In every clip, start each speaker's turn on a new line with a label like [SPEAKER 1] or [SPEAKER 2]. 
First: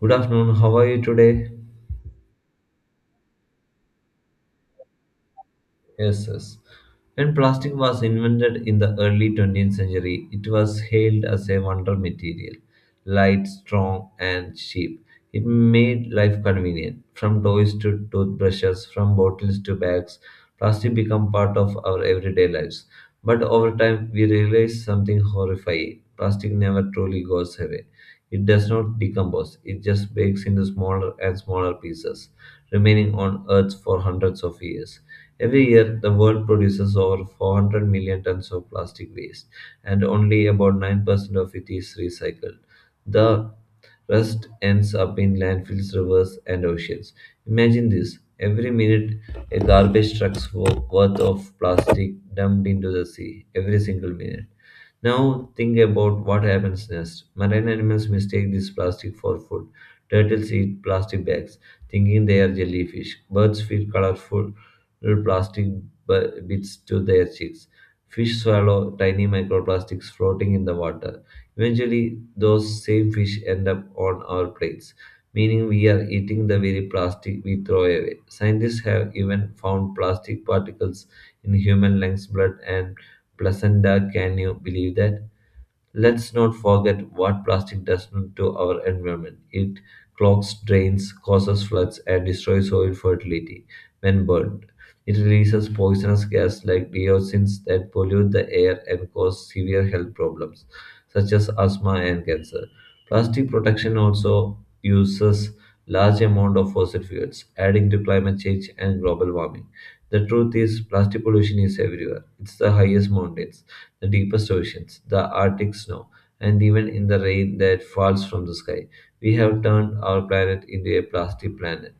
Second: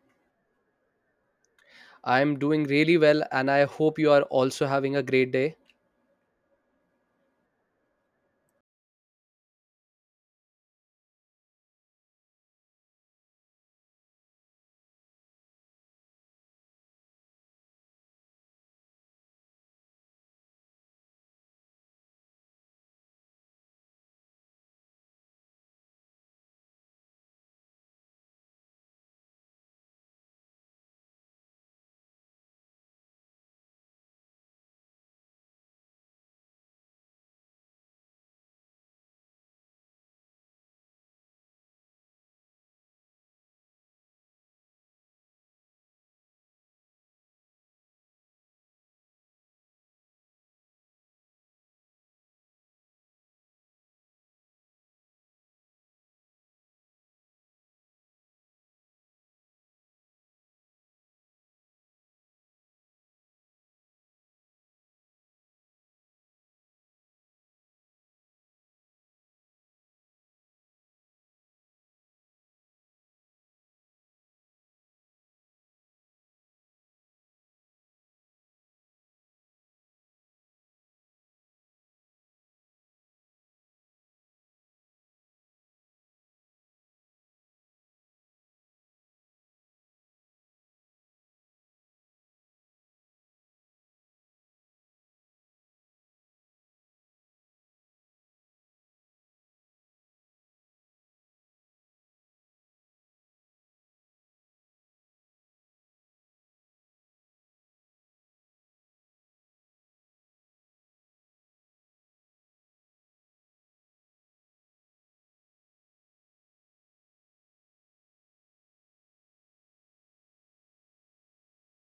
[SPEAKER 1] Good afternoon. How are you today?
[SPEAKER 2] I'm doing really well, and I hope you are also having a great day.
[SPEAKER 1] Yes, yes. When plastic was invented in the early 20th century, it was hailed as a wonder material, light, strong, and cheap. It made life convenient. From toys to toothbrushes, from bottles to bags, plastic became part of our everyday lives. But over time, we realized something horrifying. Plastic never truly goes away. It does not decompose, it just breaks into smaller and smaller pieces, remaining on Earth for hundreds of years. Every year, the world produces over 400 million tons of plastic waste, and only about 9% of it is recycled. The rest ends up in landfills, rivers, and oceans. Imagine this, every minute, a garbage truck's worth of plastic dumped into the sea, every single minute. Now think about what happens next. Marine animals mistake this plastic for food. Turtles eat plastic bags, thinking they are jellyfish. Birds feed colorful plastic bits to their chicks. Fish swallow tiny microplastics floating in the water. Eventually, those same fish end up on our plates, meaning we are eating the very plastic we throw away. Scientists have even found plastic particles in human lungs, blood, and placenta. Can you believe that? Let's not forget what plastic does to our environment. It clogs drains, causes floods, and destroys soil fertility when burned. It releases poisonous gas like dioxins that pollute the air and cause severe health problems such as asthma and cancer. Plastic production also uses large amount of fossil fuels, adding to climate change and global warming. The truth is, plastic pollution is everywhere. It's the highest mountains, the deepest oceans, the Arctic snow, and even in the rain that falls from the sky. We have turned our planet into a plastic planet.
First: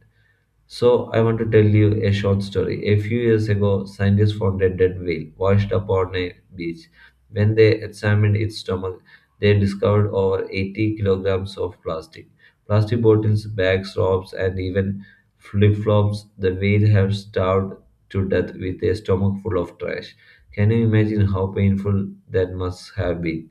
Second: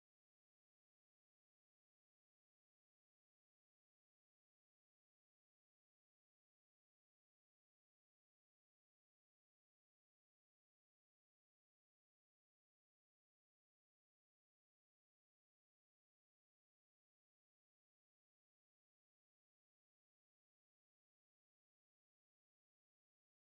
[SPEAKER 1] So, I want to tell you a short story. A few years ago, scientists found a dead whale washed up on a beach. When they examined its stomach, they discovered over 80 kilograms of plastic. Plastic bottles, bags, ropes, and even flip flops. The whale had starved to death with a stomach full of trash. Can you imagine how painful that must have been?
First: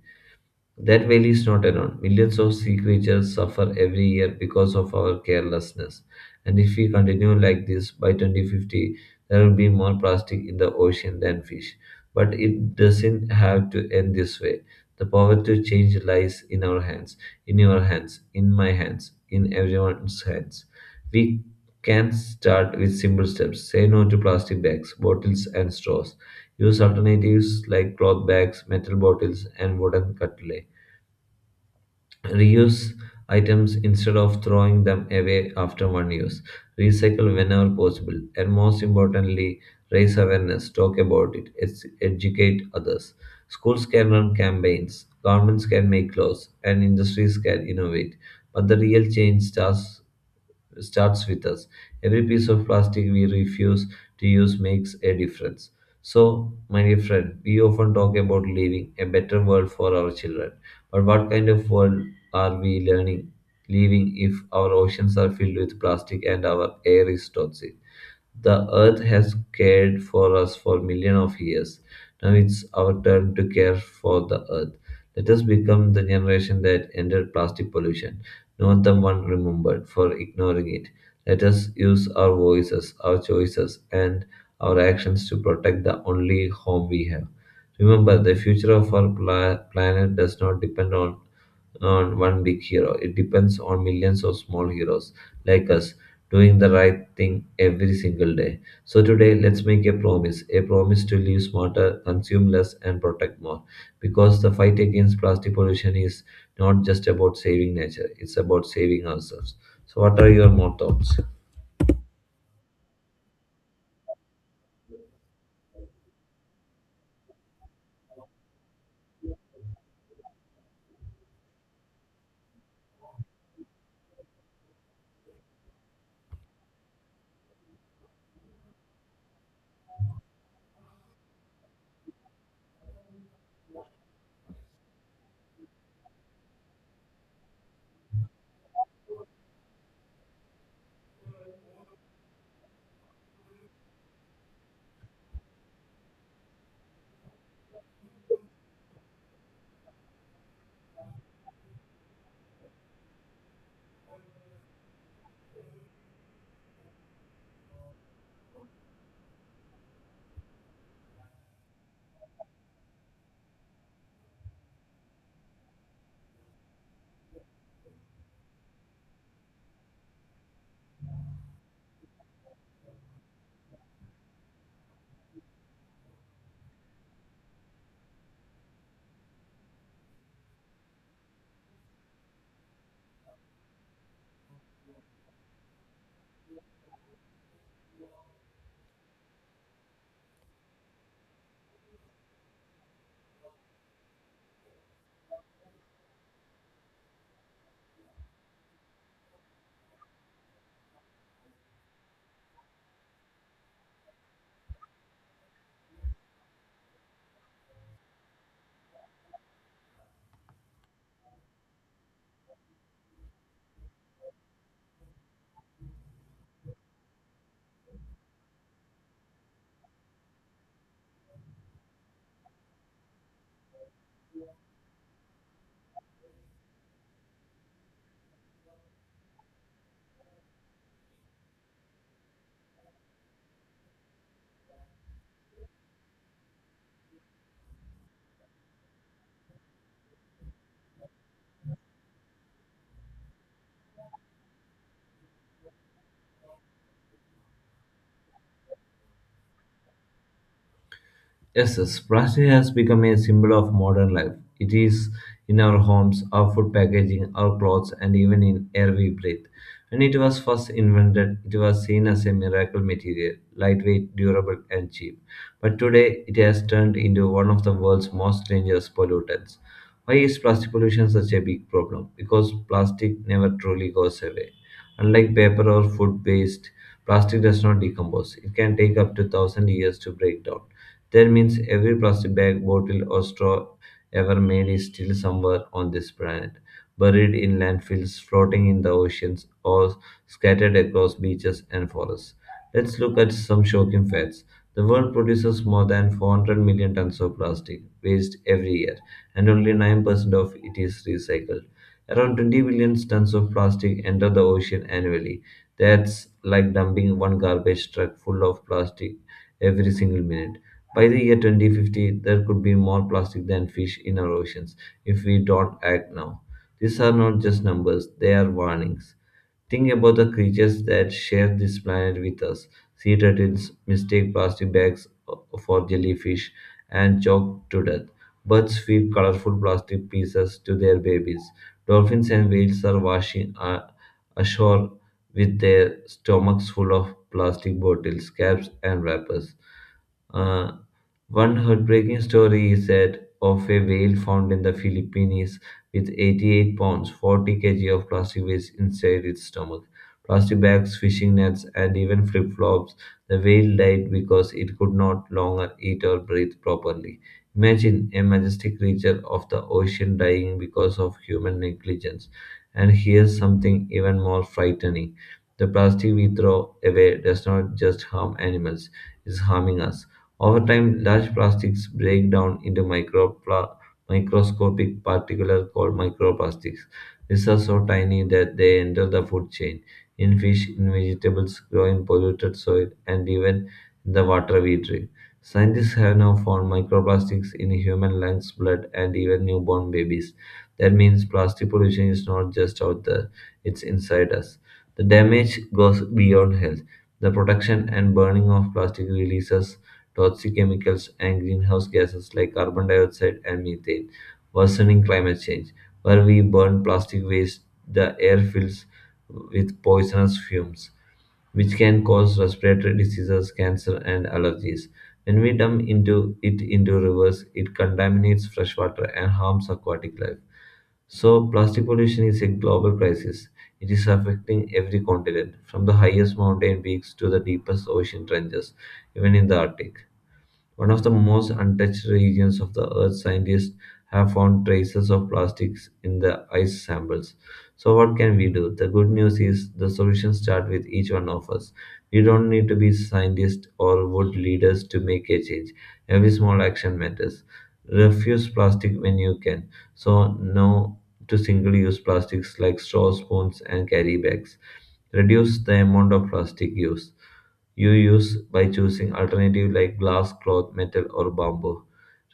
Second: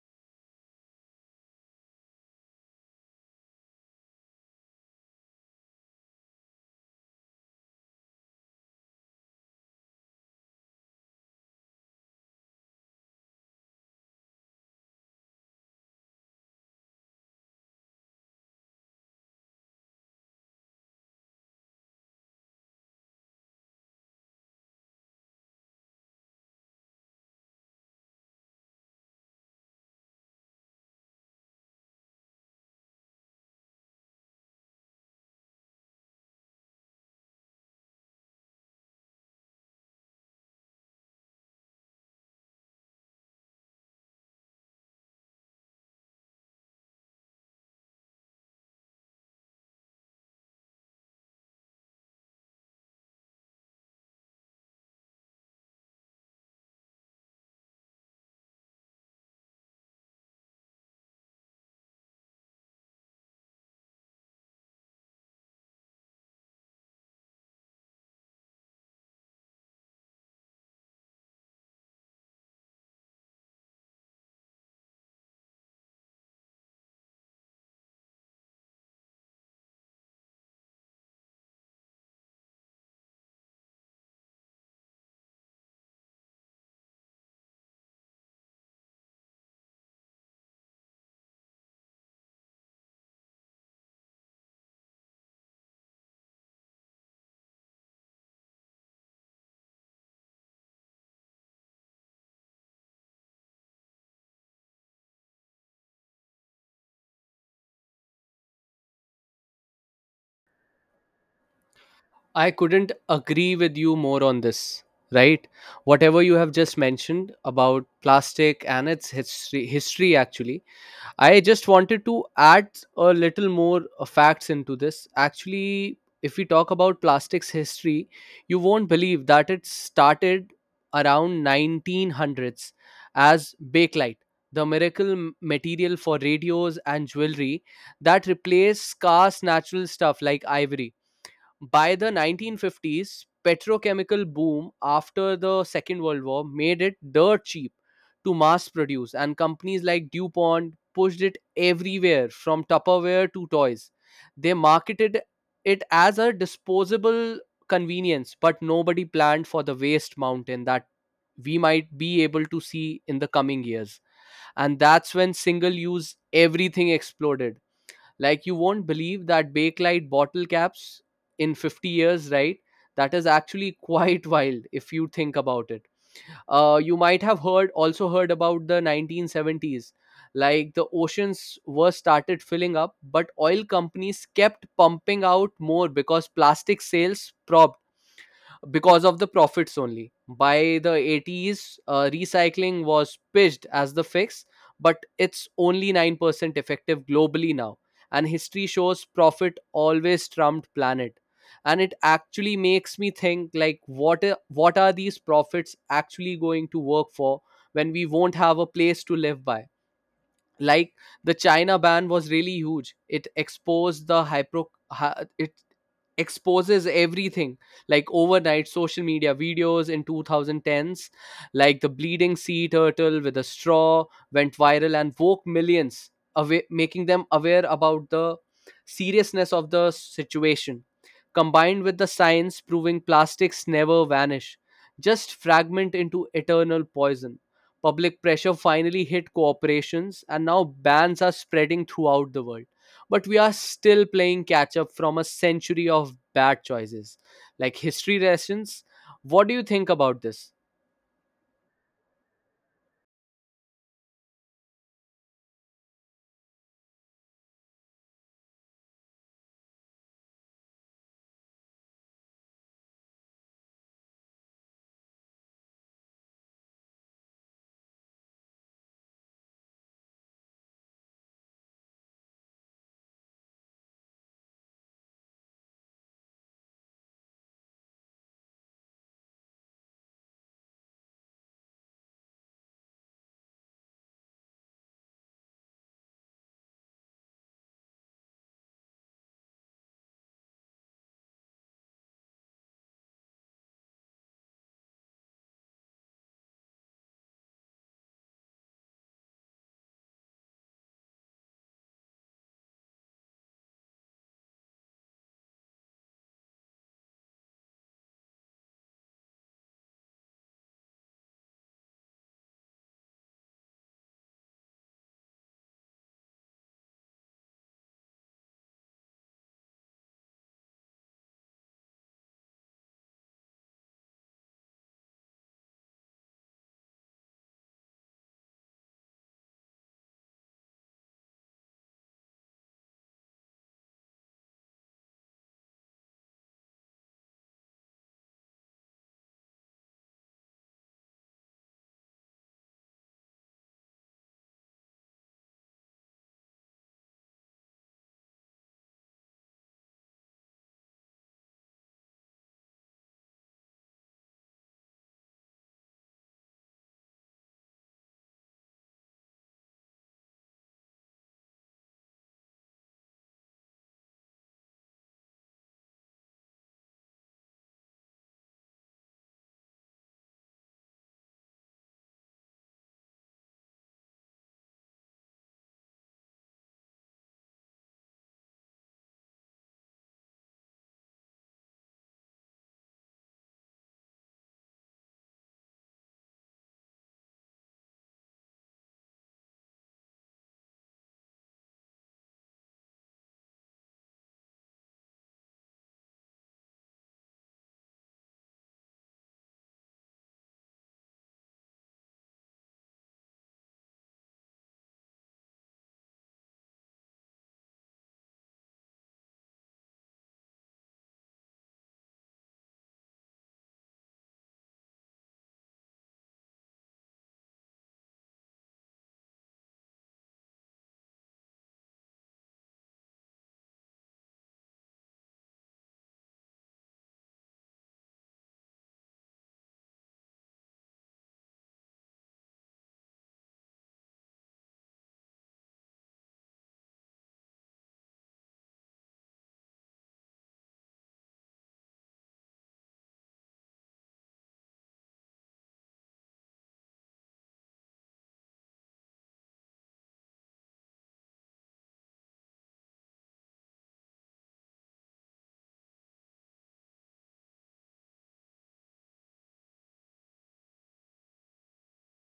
[SPEAKER 1] That valley is not alone. Millions of sea creatures suffer every year because of our carelessness. And if we continue like this, by 2050, there will be more plastic in the ocean than fish. But it doesn't have to end this way. The power to change lies in our hands, in your hands, in my hands, in everyone's hands. We can start with simple steps. Say no to plastic bags, bottles, and straws. Use alternatives like cloth bags, metal bottles, and wooden cutlery. Reuse items instead of throwing them away after one use. Recycle whenever possible. And most importantly, raise awareness, talk about it, educate others. Schools can run campaigns, governments can make laws, and industries can innovate. But the real change starts with us. Every piece of plastic we refuse to use makes a difference. So, my dear friend, we often talk about leaving a better world for our children. But what kind of world are we leaving if our oceans are filled with plastic and our air is toxic? The earth has cared for us for millions of years. Now it's our turn to care for the earth. Let us become the generation that ended plastic pollution, not the one remembered for ignoring it. Let us use our voices, our choices, and our actions to protect the only home we have. Remember, the future of our planet does not depend on one big hero. It depends on millions of small heroes like us doing the right thing every single day. So, today, let's make a promise, to live smarter, consume less, and protect more. Because the fight against plastic pollution is not just about saving nature, it's about saving ourselves. So, what are your more thoughts?
[SPEAKER 2] I couldn't agree with you more on this, right? Whatever you have just mentioned about plastic and its history actually, I just wanted to add a little more facts into this. Actually, if we talk about plastics history, you won't believe that it started around 1900s as bakelite, the miracle material for radios and jewelry that replaced scarce natural stuff like ivory. By the 1950s, petrochemical boom after the Second World War made it dirt cheap to mass produce, and companies like DuPont pushed it everywhere from Tupperware to toys. They marketed it as a disposable convenience, but nobody planned for the waste mountain that we might be able to see in the coming years. And that's when single use everything exploded, like you won't believe that Bakelite bottle caps in 50 years, right? That is actually quite wild if you think about it. You might have heard also heard about the 1970s. Like the oceans were started filling up, but oil companies kept pumping out more because plastic sales because of the profits only. By the 80s, recycling was pitched as the fix, but it's only 9% effective globally now. And history shows profit always trumped planet. And it actually makes me think, like what are these profits actually going to work for when we won't have a place to live by? Like, the china ban was really huge. It exposed the it exposes everything, like overnight social media videos in 2010s, like the bleeding sea turtle with a straw went viral and woke millions away, making them aware about the seriousness of the situation, combined with the science proving plastics never vanish, just fragment into eternal poison. Public pressure finally hit corporations, and now bans are spreading throughout the world. But we are still playing catch up from a century of bad choices. Like history lessons, what do you think about this?
[SPEAKER 1] Yes, yes, plastic has become a symbol of modern life. It is in our homes, our food packaging, our clothes, and even in air we breathe. When it was first invented, it was seen as a miracle material, lightweight, durable, and cheap. But today, it has turned into one of the world's most dangerous pollutants. Why is plastic pollution such a big problem? Because plastic never truly goes away. Unlike paper or food waste, plastic does not decompose. It can take up to 1000 years to break down. That means every plastic bag, bottle, or straw ever made is still somewhere on this planet, buried in landfills, floating in the oceans, or scattered across beaches and forests. Let's look at some shocking facts. The world produces more than 400 million tons of plastic waste every year, and only 9% of it is recycled. Around 20 billion tons of plastic enter the ocean annually. That's like dumping one garbage truck full of plastic every single minute. By the year 2050, there could be more plastic than fish in our oceans if we don't act now. These are not just numbers, they are warnings. Think about the creatures that share this planet with us. Sea turtles mistake plastic bags for jellyfish and choke to death. Birds feed colorful plastic pieces to their babies. Dolphins and whales are washing ashore with their stomachs full of plastic bottles, caps, and wrappers. Uh, One heartbreaking story is that of a whale found in the Philippines with 88 pounds, 40 kg of plastic waste inside its stomach. Plastic bags, fishing nets, and even flip flops. The whale died because it could not longer eat or breathe properly. Imagine a majestic creature of the ocean dying because of human negligence. And here's something even more frightening: the plastic we throw away does not just harm animals, it's harming us. Over time, large plastics break down into microscopic particles called microplastics. These are so tiny that they enter the food chain, in fish, in vegetables, grow in polluted soil, and even in the water we drink. Scientists have now found microplastics in human lungs, blood, and even newborn babies. That means plastic pollution is not just out there, it's inside us. The damage goes beyond health. The production and burning of plastic releases toxic chemicals and greenhouse gases like carbon dioxide and methane, worsening climate change. Where we burn plastic waste, the air fills with poisonous fumes which can cause respiratory diseases, cancer, and allergies. When we dump into rivers, it contaminates fresh water and harms aquatic life. So, plastic pollution is a global crisis. It is affecting every continent, from the highest mountain peaks to the deepest ocean trenches, even in the Arctic, one of the most untouched regions of the Earth. Scientists have found traces of plastics in the ice samples. So, what can we do? The good news is the solutions start with each one of us. We don't need to be scientists or world leaders to make a change. Every small action matters. Refuse plastic when you can. So, no to single use plastics like straws, spoons, and carry bags. Reduce the amount of plastic used you use by choosing alternative like glass, cloth, metal, or bamboo.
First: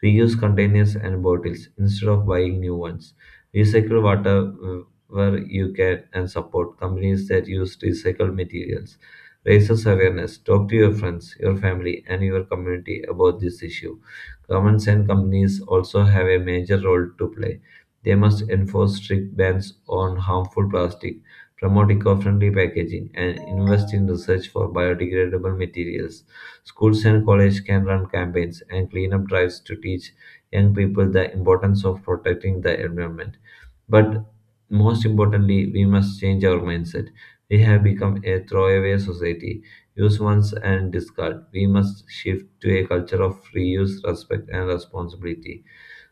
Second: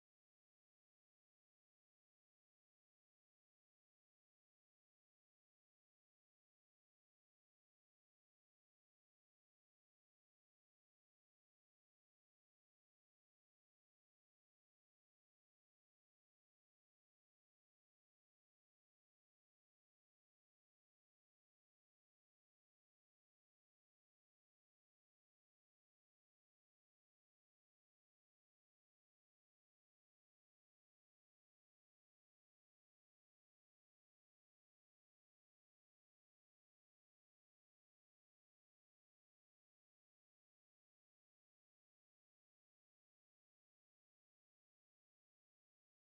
[SPEAKER 1] Reuse containers and bottles instead of buying new ones. Recycle water where you can and support companies that use recycled materials. Raises awareness. Talk to your friends, your family, and your community about this issue. Governments and companies also have a major role to play. They must enforce strict bans on harmful plastic, promote eco-friendly packaging, and invest in research for biodegradable materials. Schools and colleges can run campaigns and cleanup drives to teach young people the importance of protecting the environment. But most importantly, we must change our mindset. We have become a throwaway society. Use once and discard. We must shift to a culture of reuse, respect, and responsibility.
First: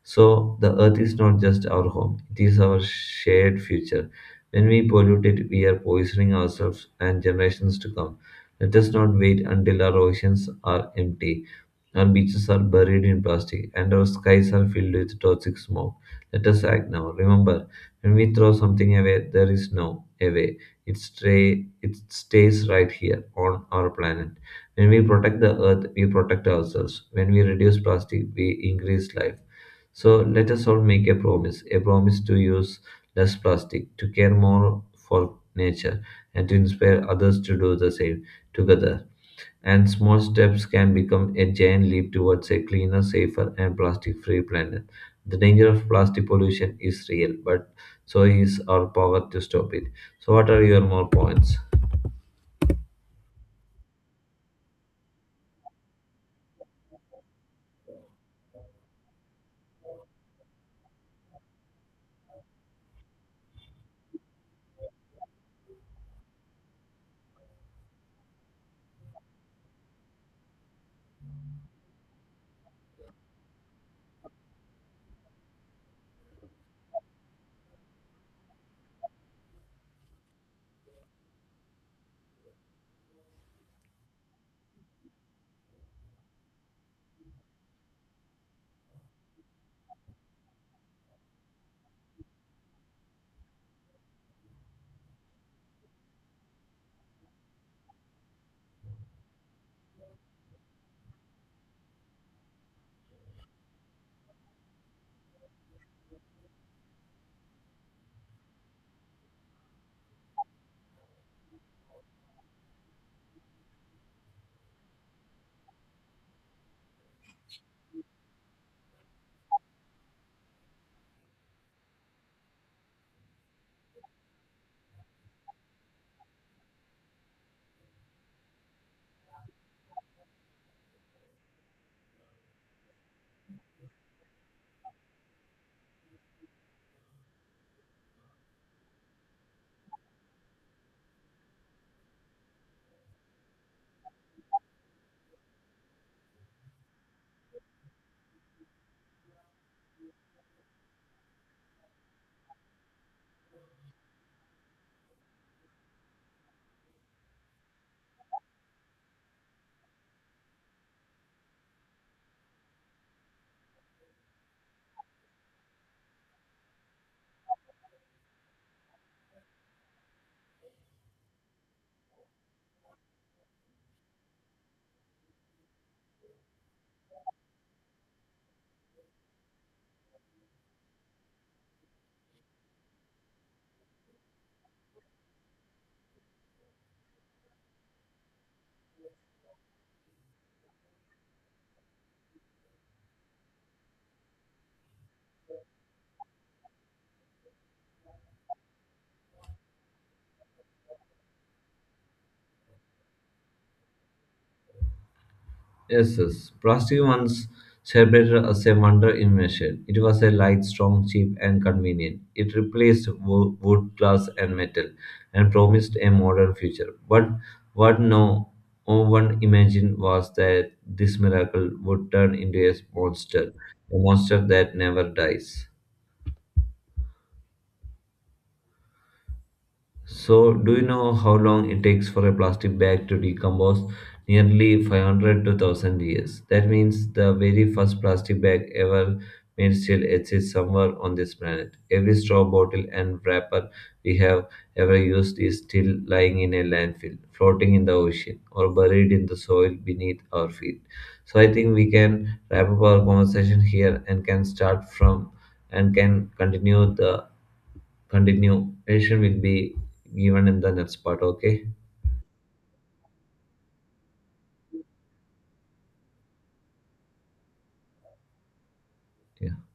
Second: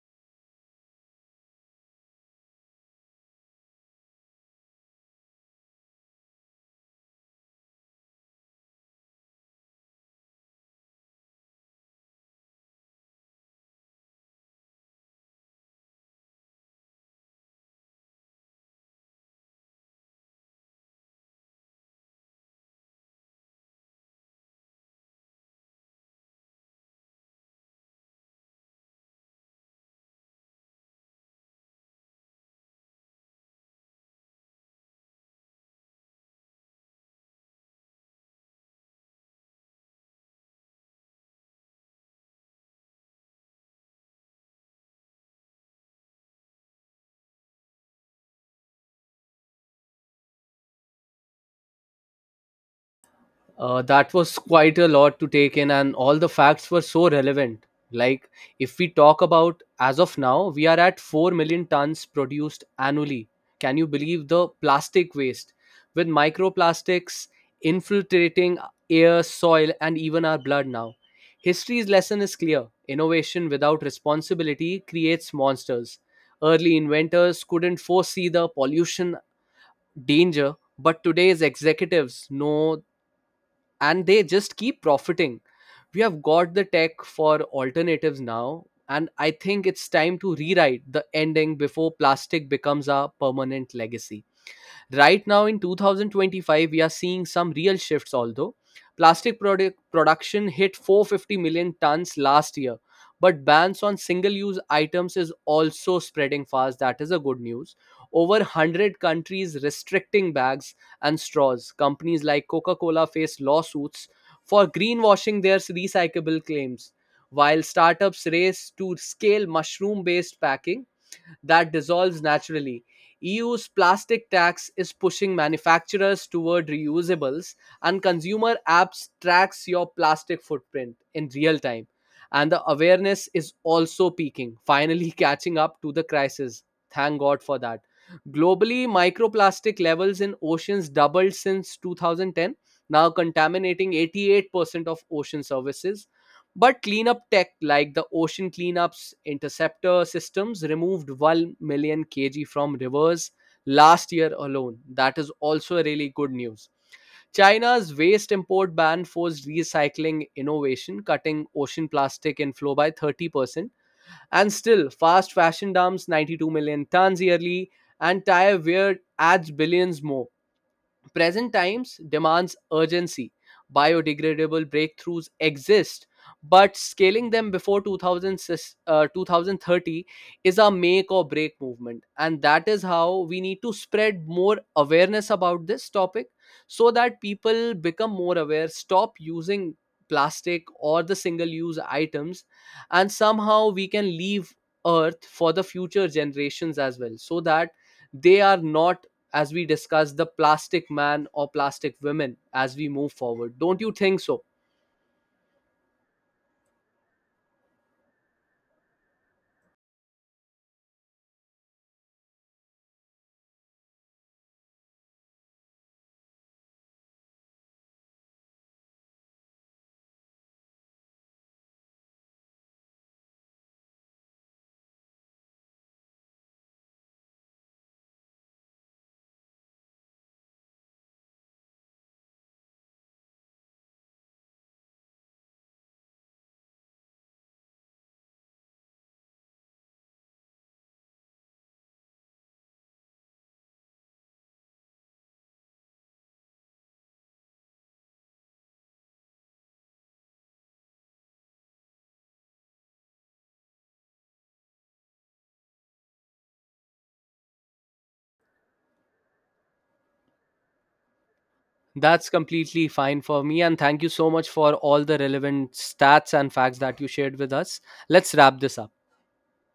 [SPEAKER 1] So, the earth is not just our home, it is our shared future. When we pollute it, we are poisoning ourselves and generations to come. Let us not wait until our oceans are empty, our beaches are buried in plastic, and our skies are filled with toxic smoke. Let us act now. Remember, when we throw something away, there is no away. It stays right here on our planet. When we protect the earth, we protect ourselves. When we reduce plastic, we increase life. So let us all make a promise, to use less plastic, to care more for nature, and to inspire others to do the same together. And small steps can become a giant leap towards a cleaner, safer, and plastic free planet. The danger of plastic pollution is real, but so is our power to stop it. So, what are your more points?
[SPEAKER 2] That was quite a lot to take in, and all the facts were so relevant. Like, if we talk about as of now, we are at 4 million tons produced annually. Can you believe the plastic waste with microplastics infiltrating air, soil, and even our blood now? History's lesson is clear: innovation without responsibility creates monsters. Early inventors couldn't foresee the pollution danger, but today's executives know, and they just keep profiting. We have got the tech for alternatives now, and I think it's time to rewrite the ending before plastic becomes our permanent legacy. Right now in 2025, we are seeing some real shifts, although plastic production hit 450 million tons last year. But bans on single use items is also spreading fast. That is a good news. Over 100 countries restricting bags and straws. Companies like Coca Cola face lawsuits for greenwashing their recyclable claims, while startups race to scale mushroom based packing that dissolves naturally. EU's plastic tax is pushing manufacturers toward reusables, and consumer apps tracks your plastic footprint in real time. And the awareness is also peaking, finally catching up to the crisis. Thank God for that. Globally, microplastic levels in oceans doubled since 2010, now contaminating 88% of ocean surfaces, but cleanup tech like the ocean cleanups interceptor systems removed 1 million kg from rivers last year alone. That is also really good news. China's waste import ban forced recycling innovation, cutting ocean plastic inflow by 30%. And still, fast fashion dumps 92 million tons yearly, and tire wear adds billions more. Present times demands urgency. Biodegradable breakthroughs exist, but scaling them before 2030 is a make or break movement. And that is how we need to spread more awareness about this topic, so that people become more aware, stop using plastic or the single use items, and somehow we can leave Earth for the future generations as well, so that they are not, as we discuss, the plastic man or plastic women as we move forward. Don't you think so?
[SPEAKER 1] Yes, yes. Plastic, once celebrated as a wonder invention, it was a light, strong, cheap, and convenient. It replaced wood, glass, and metal, and promised a modern future. But what no one imagined was that this miracle would turn into a monster that never dies. So, do you know how long it takes for a plastic bag to decompose? Nearly 500 to 1000 years. That means the very first plastic bag ever made still exists somewhere on this planet. Every straw, bottle, and wrapper we have ever used is still lying in a landfill, floating in the ocean, or buried in the soil beneath our feet. So, I think we can wrap up our conversation here and can start from and can continue the continuation will be given in the next part, okay.
[SPEAKER 2] That's completely fine for me. And thank you so much for all the relevant stats and facts that you shared with us. Let's wrap this up.
[SPEAKER 1] Yeah.